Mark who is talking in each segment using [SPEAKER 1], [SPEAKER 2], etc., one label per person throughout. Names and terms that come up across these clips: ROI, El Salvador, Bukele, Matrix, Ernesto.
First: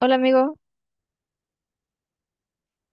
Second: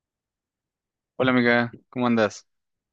[SPEAKER 1] Hola amigo,
[SPEAKER 2] Hola amiga, ¿cómo andas?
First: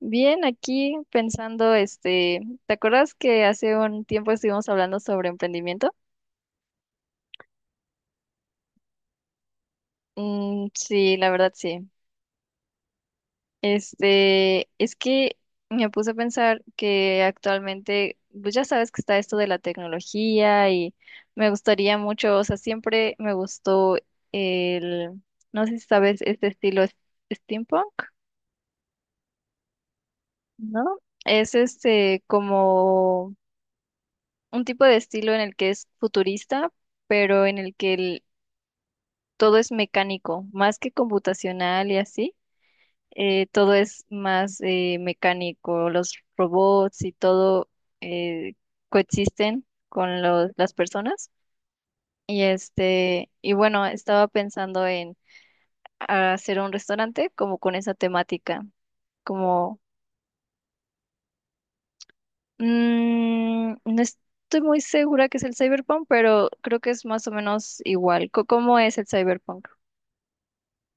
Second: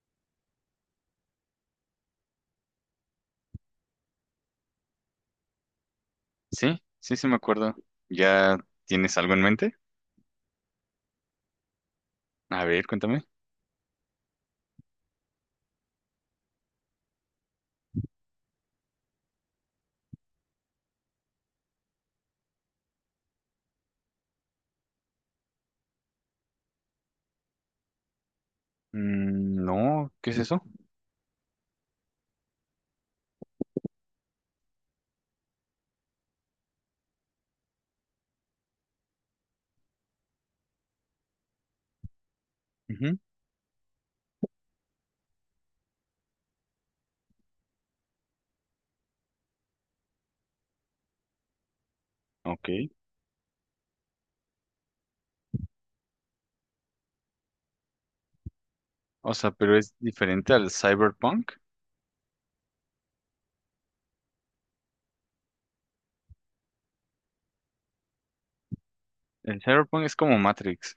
[SPEAKER 1] bien aquí pensando, ¿te acuerdas que hace un tiempo estuvimos hablando sobre emprendimiento?
[SPEAKER 2] Sí, sí, sí me acuerdo. ¿Ya tienes algo en mente?
[SPEAKER 1] Mm, sí, la verdad sí.
[SPEAKER 2] A ver, cuéntame.
[SPEAKER 1] Es que me puse a pensar que actualmente, pues ya sabes que está esto de la tecnología y me gustaría mucho, o sea, siempre me gustó el, no sé si sabes este estilo steampunk,
[SPEAKER 2] Mm, no, ¿qué es eso?
[SPEAKER 1] ¿no? Es este como un tipo de estilo en el que es futurista, pero en el que todo es mecánico, más que computacional y así.
[SPEAKER 2] Ujú,
[SPEAKER 1] Todo es más mecánico, los robots y todo eh, coexisten con las personas. Y
[SPEAKER 2] ok.
[SPEAKER 1] y bueno, estaba pensando en hacer un restaurante como con esa temática,
[SPEAKER 2] O sea, pero
[SPEAKER 1] como.
[SPEAKER 2] es diferente al cyberpunk.
[SPEAKER 1] Mm, no estoy muy segura que es el cyberpunk, pero creo que es más o menos igual. ¿Cómo es el
[SPEAKER 2] El
[SPEAKER 1] cyberpunk?
[SPEAKER 2] cyberpunk es como Matrix.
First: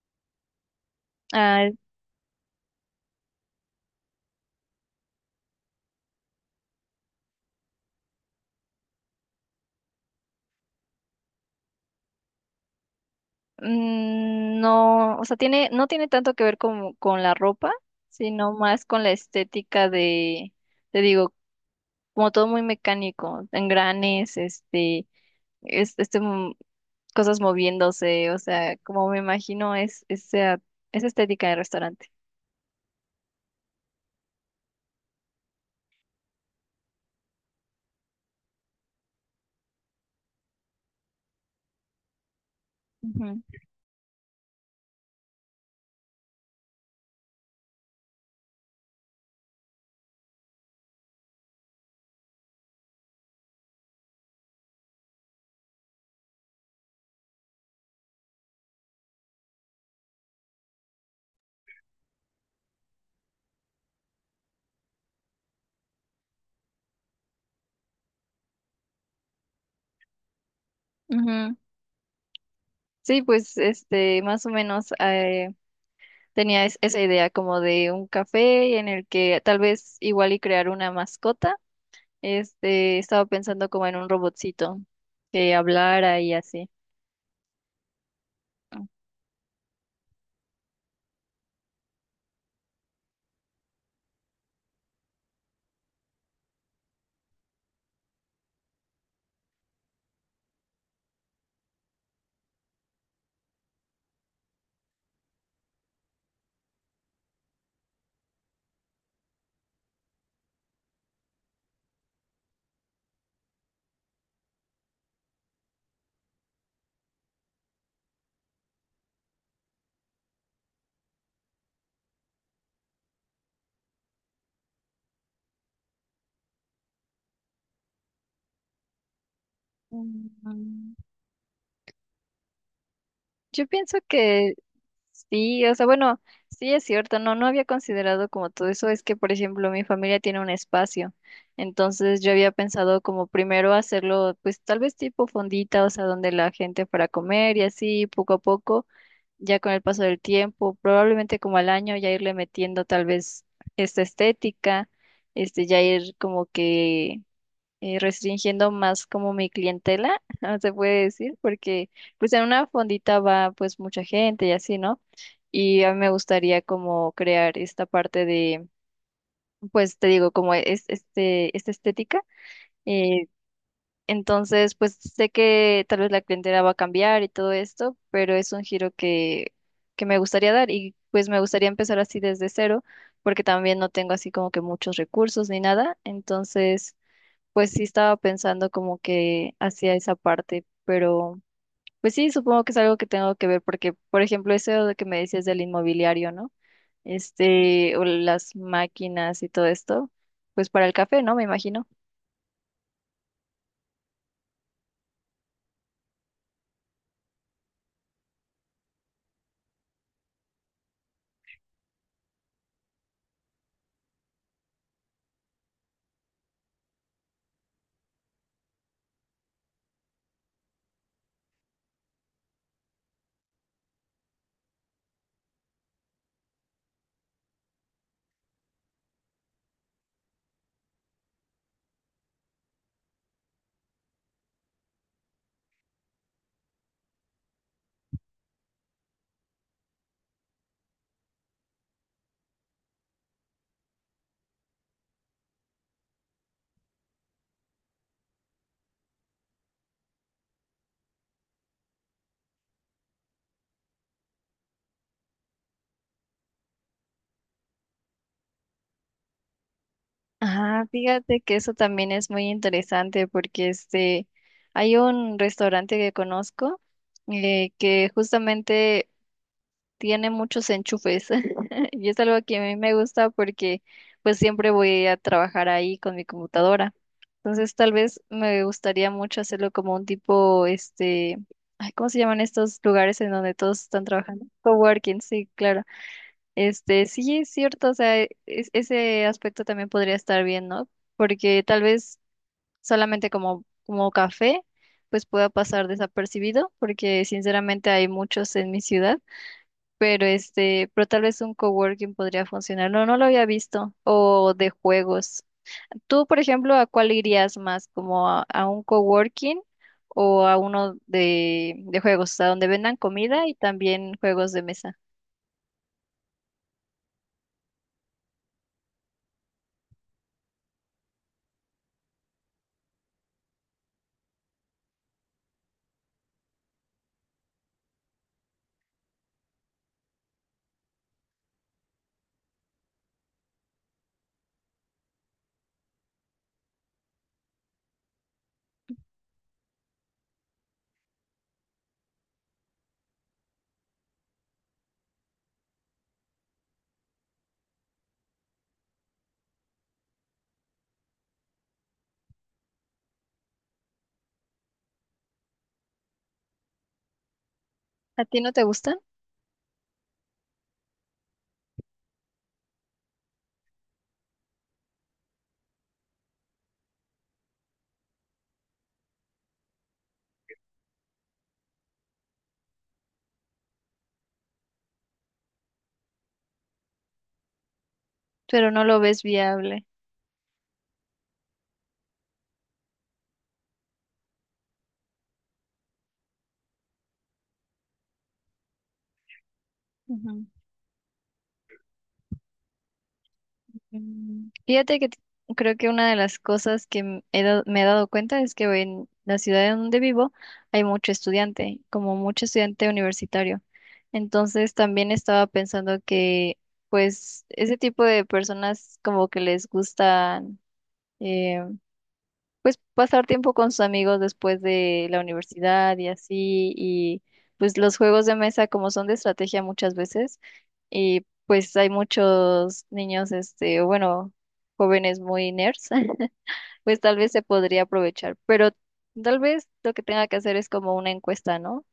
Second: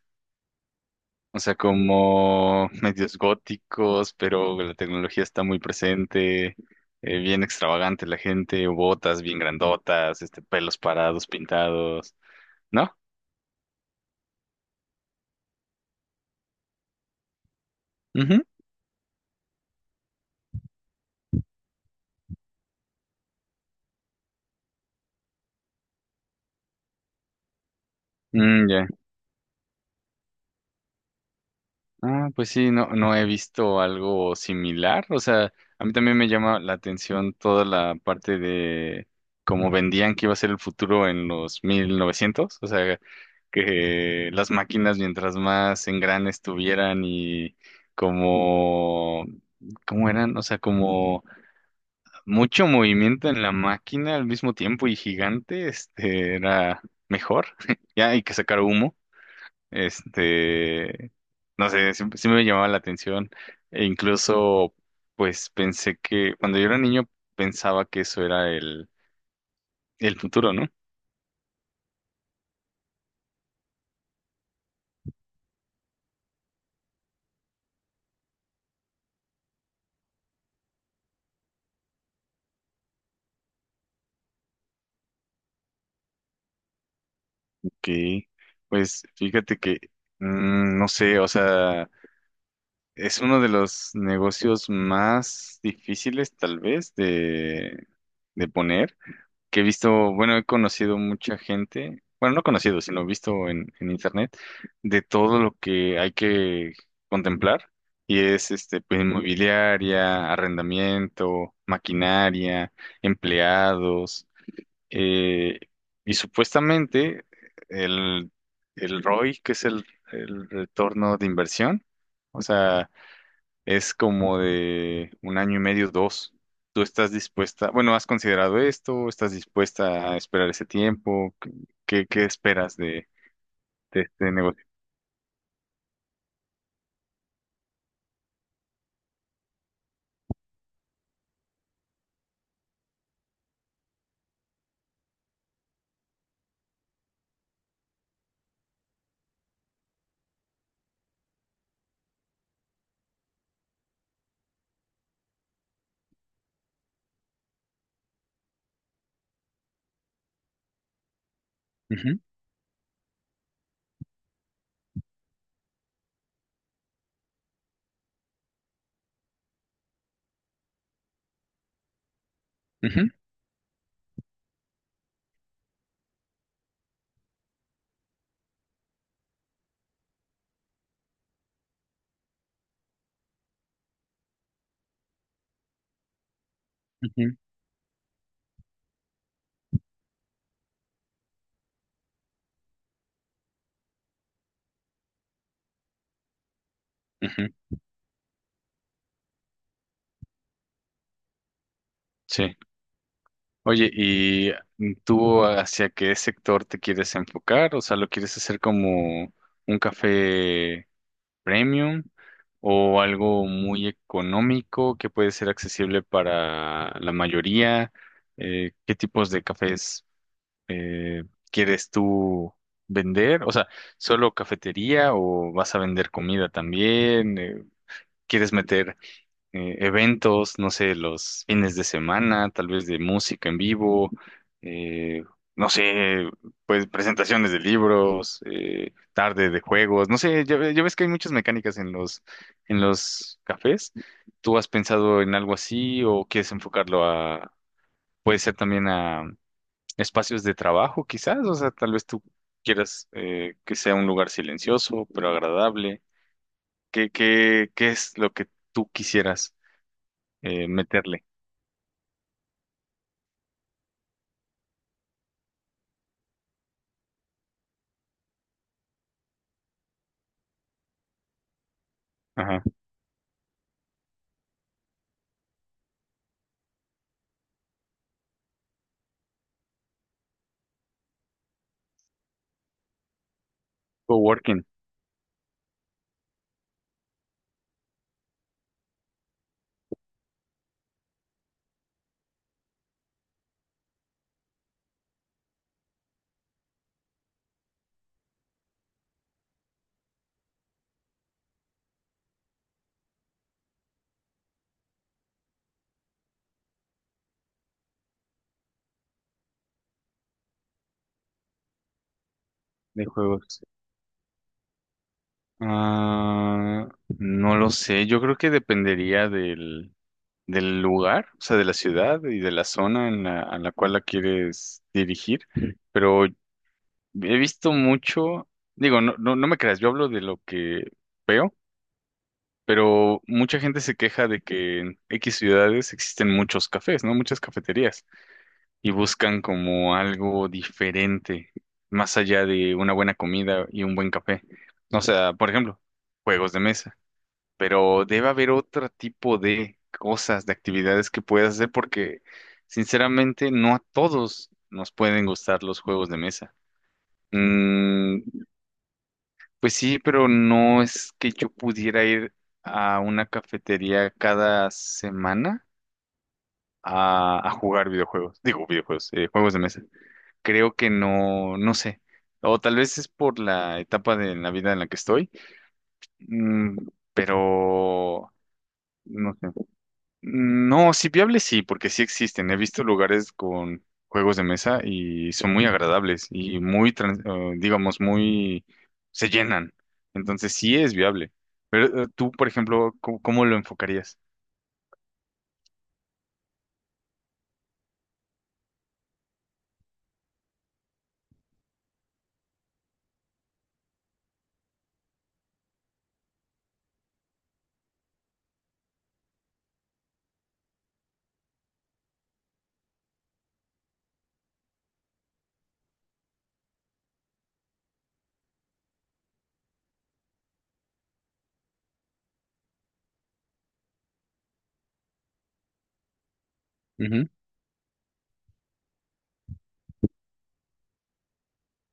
[SPEAKER 2] O sea,
[SPEAKER 1] Ah,
[SPEAKER 2] como medios góticos, pero la tecnología está muy presente. Bien extravagante la gente, botas bien grandotas, este, pelos parados, pintados, ¿no?
[SPEAKER 1] mm, no, o sea, tiene, no tiene tanto que ver con la ropa,
[SPEAKER 2] Ujú.
[SPEAKER 1] sino más con la estética de, te digo, como todo muy mecánico, engranes, es- este, mm, cosas moviéndose, o
[SPEAKER 2] Mm,
[SPEAKER 1] sea,
[SPEAKER 2] ya.
[SPEAKER 1] como me imagino es esa, esa estética de restaurante.
[SPEAKER 2] Ah, pues sí, no, no he visto algo similar. O sea, a mí también me llama la atención toda la parte de cómo vendían que iba a ser el futuro en los 1900. O sea,
[SPEAKER 1] Ujú,
[SPEAKER 2] que las máquinas mientras más engranes tuvieran y como, ¿cómo eran? O sea, como mucho movimiento en la máquina al mismo tiempo y gigante, este, era mejor. Ya hay que sacar humo. Este, no sé, sí, sí me llamaba la atención e incluso pues pensé que cuando yo era niño pensaba que eso era el futuro, ¿no?
[SPEAKER 1] ujú. Sí, pues, más o menos. Tenía esa idea como de un café en el que tal vez igual y crear una mascota. Estaba pensando como en un robotcito que hablara y así.
[SPEAKER 2] Que pues fíjate que no sé, o sea, es uno de los negocios más difíciles tal vez de poner. Que he visto, bueno, he conocido mucha gente, bueno, no conocido, sino visto en internet, de todo lo que hay que contemplar, y es este, pues, inmobiliaria, arrendamiento, maquinaria, empleados, eh, y supuestamente el, el ROI, que es el retorno de inversión, o sea, es como de un año y medio, dos. ¿Tú estás dispuesta? Bueno, ¿has considerado esto? ¿Estás dispuesta a esperar ese
[SPEAKER 1] Mm.
[SPEAKER 2] tiempo? ¿Qué, qué esperas
[SPEAKER 1] Yo pienso
[SPEAKER 2] de este
[SPEAKER 1] que
[SPEAKER 2] negocio?
[SPEAKER 1] sí, o sea, bueno, sí es cierto, no, no había considerado como todo eso, es que, por ejemplo, mi familia tiene un espacio, entonces yo había pensado como primero hacerlo, pues tal vez tipo fondita, o sea, donde la gente para comer y así, poco a poco, ya con el paso del tiempo, probablemente como al año ya irle metiendo tal vez esta estética, ya ir como que restringiendo más como mi clientela, ah, se puede decir, porque
[SPEAKER 2] Ujú,
[SPEAKER 1] pues en una fondita va pues mucha gente y así, ¿no? Y a mí me gustaría como crear esta parte de, pues te digo, como es, esta estética.
[SPEAKER 2] ujú,
[SPEAKER 1] eh, entonces, pues sé que tal vez la clientela va a cambiar y todo esto, pero es un giro que me gustaría dar y pues me gustaría empezar así desde cero, porque también no tengo así como que muchos recursos ni nada. Entonces,
[SPEAKER 2] ujú,
[SPEAKER 1] pues sí estaba pensando como que hacía esa parte, pero pues sí, supongo que es algo que tengo que ver porque, por ejemplo, eso de que me decías del inmobiliario, ¿no?
[SPEAKER 2] ujú.
[SPEAKER 1] O las máquinas y todo esto, pues para el café, ¿no? Me imagino.
[SPEAKER 2] Sí. Oye, ¿y tú hacia qué sector te quieres enfocar? O sea, ¿lo quieres hacer como un café premium o algo muy económico que puede ser accesible para la mayoría? ¿Qué tipos de cafés? eh, ¿Quieres tú vender? O sea, ¿solo cafetería o vas a vender comida también? ¿Quieres meter eventos, no sé, los fines de semana, tal vez de música en vivo? Eh, no sé, pues presentaciones de libros, tarde de juegos, no sé, ya, ya ves que hay muchas mecánicas en los cafés. ¿Tú has pensado en algo así o quieres enfocarlo a, puede ser también espacios de trabajo, quizás, o sea, tal vez tú quieras que sea un lugar silencioso, pero agradable. ¿Qué, qué, qué es lo que tú quisieras
[SPEAKER 1] Ah,
[SPEAKER 2] meterle?
[SPEAKER 1] fíjate que eso también es muy interesante porque hay un restaurante que conozco que justamente tiene muchos enchufes y es algo que a
[SPEAKER 2] Ajá.
[SPEAKER 1] mí me gusta porque pues siempre voy a trabajar ahí con mi computadora. Entonces tal vez me gustaría mucho hacerlo como un tipo, ay, ¿cómo se llaman estos lugares en donde todos están trabajando?
[SPEAKER 2] Coworking
[SPEAKER 1] Coworking, sí, claro. Sí, es cierto, o sea, ese aspecto también podría estar bien, ¿no? Porque tal vez solamente como, como café, pues pueda pasar desapercibido, porque sinceramente hay muchos en mi ciudad pero pero tal vez un coworking podría funcionar. No, no lo había visto. O de juegos. Tú, por ejemplo, ¿a cuál irías más? ¿Como a un coworking o a uno de juegos, a donde vendan
[SPEAKER 2] de
[SPEAKER 1] comida y
[SPEAKER 2] juegos.
[SPEAKER 1] también juegos de mesa?
[SPEAKER 2] Ah, no lo sé, yo creo que dependería del, del lugar, o sea, de la ciudad y de la zona en la, a la cual la quieres dirigir, pero he visto mucho, digo, no, no, no me creas, yo hablo de lo que veo pero mucha gente se queja de que en X ciudades existen muchos cafés, ¿no? Muchas cafeterías y buscan como algo diferente, más allá de una buena comida y un buen café. O sea, por ejemplo, juegos de mesa, pero debe haber otro tipo de cosas, de actividades que puedas hacer porque sinceramente no a todos nos pueden gustar los juegos de mesa.
[SPEAKER 1] ¿A ti
[SPEAKER 2] Mm,
[SPEAKER 1] no te gustan?
[SPEAKER 2] pues sí, pero no es que yo pudiera ir a una cafetería cada semana a jugar videojuegos. Digo, videojuegos, juegos de mesa. Creo que no, no sé. O tal vez es por la etapa de la vida en la que estoy, mm, pero
[SPEAKER 1] Pero no lo ves
[SPEAKER 2] no sé.
[SPEAKER 1] viable.
[SPEAKER 2] No, sí viable sí, porque sí existen. He visto lugares con juegos de mesa y son muy agradables y muy, digamos, muy, se llenan. Entonces sí es viable. Pero tú, por ejemplo, ¿cómo, cómo lo enfocarías?
[SPEAKER 1] Mm, fíjate que creo que una de las cosas que me he dado cuenta es que en la ciudad en donde vivo hay mucho estudiante, como mucho estudiante universitario. Entonces también estaba pensando que pues ese tipo de personas como que les gusta pues pasar tiempo con sus amigos después de la universidad y así, y pues los juegos de mesa como son de estrategia muchas veces, y pues hay muchos niños, o bueno, jóvenes muy nerds, pues tal
[SPEAKER 2] Ujú.
[SPEAKER 1] vez se podría aprovechar, pero tal vez lo que tenga que hacer es como una encuesta, ¿no?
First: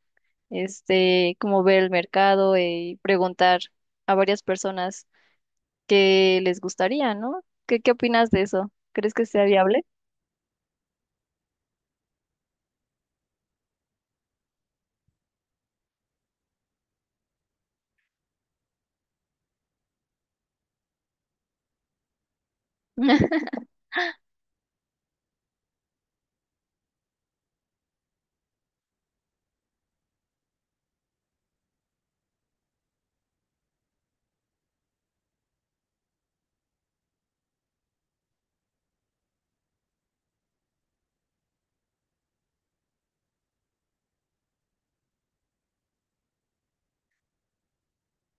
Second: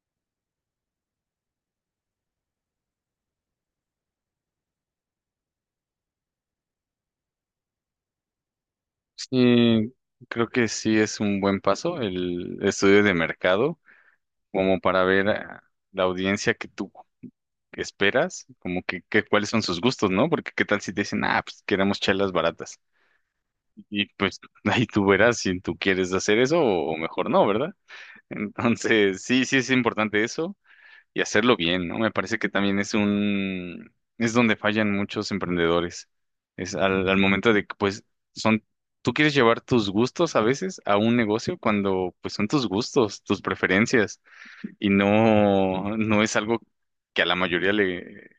[SPEAKER 1] Como ver el mercado y preguntar a varias personas qué les gustaría, ¿no? ¿Qué, qué opinas de eso? ¿Crees que sea viable?
[SPEAKER 2] Sí, creo que sí es un buen paso el estudio de mercado, como para ver a la audiencia que tú esperas, como que cuáles son sus gustos, ¿no? Porque qué tal si te dicen, ah, pues queremos chelas baratas. Y pues ahí tú verás si tú quieres hacer eso o mejor no, ¿verdad? Entonces, sí, sí es importante eso y hacerlo bien, ¿no? Me parece que también es un, es donde fallan muchos emprendedores. Es al, al momento de que, pues, son, tú quieres llevar tus gustos a veces a un negocio cuando, pues, son tus gustos, tus preferencias y no, no es algo que a la mayoría le,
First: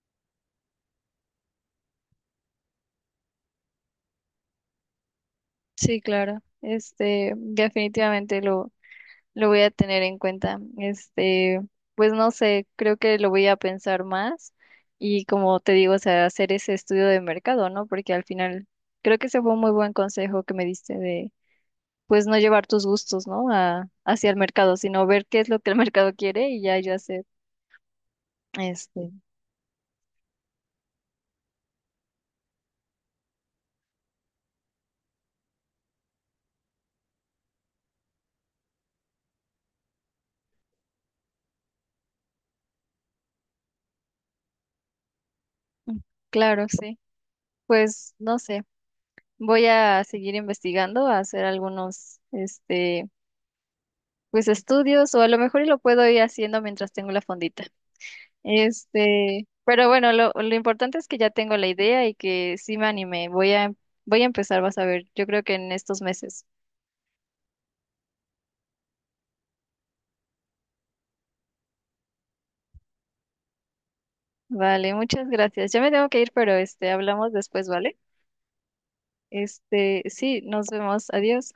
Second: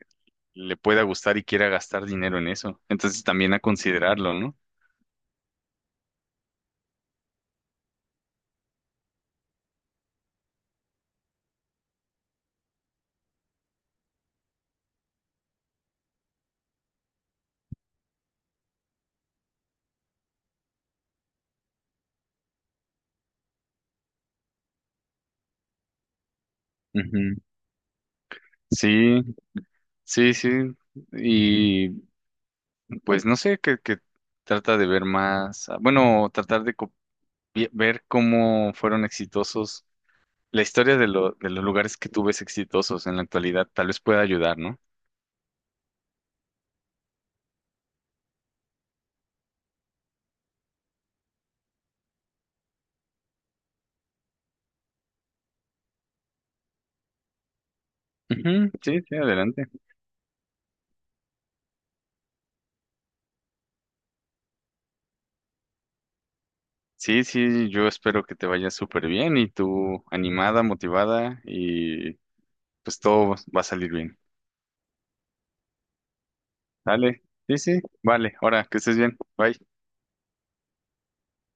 [SPEAKER 2] le pueda gustar y quiera gastar dinero en eso. Entonces, también a considerarlo, ¿no?
[SPEAKER 1] Sí, claro. Definitivamente lo voy a tener en cuenta. Pues no sé, creo que lo voy a pensar más y como te digo, o sea, hacer ese estudio de mercado, ¿no? Porque al final creo que ese fue un muy buen consejo que me diste de, pues no llevar tus gustos, ¿no? A, hacia el mercado, sino ver qué es lo que el mercado quiere y ya yo hacer.
[SPEAKER 2] Ujú.
[SPEAKER 1] Este,
[SPEAKER 2] Sí, sí, sí, y pues no sé, que trata de ver más, ah, bueno, ver cómo fueron exitosos, la historia de, lo, de los lugares que tú ves exitosos en la actualidad, tal vez pueda ayudar, ¿no?
[SPEAKER 1] mm, claro, sí. Pues no sé, voy a seguir investigando, a hacer algunos, pues estudios o a lo mejor y lo puedo ir haciendo mientras tengo la fondita.
[SPEAKER 2] Ujú, sí, sí, adelante.
[SPEAKER 1] Pero bueno, lo importante es que ya tengo la idea y que sí me animé. Voy a, voy a empezar, vas a ver, yo creo que en estos meses.
[SPEAKER 2] Sí, sí, yo espero que te vaya súper bien y tú animada, motivada y pues todo va a salir bien.
[SPEAKER 1] Vale, muchas gracias. Ya me tengo que ir, pero
[SPEAKER 2] Dale,
[SPEAKER 1] hablamos
[SPEAKER 2] sí,
[SPEAKER 1] después,
[SPEAKER 2] sí,
[SPEAKER 1] ¿vale?
[SPEAKER 2] vale, ahora que estés bien, bye.
[SPEAKER 1] Sí, nos vemos. Adiós.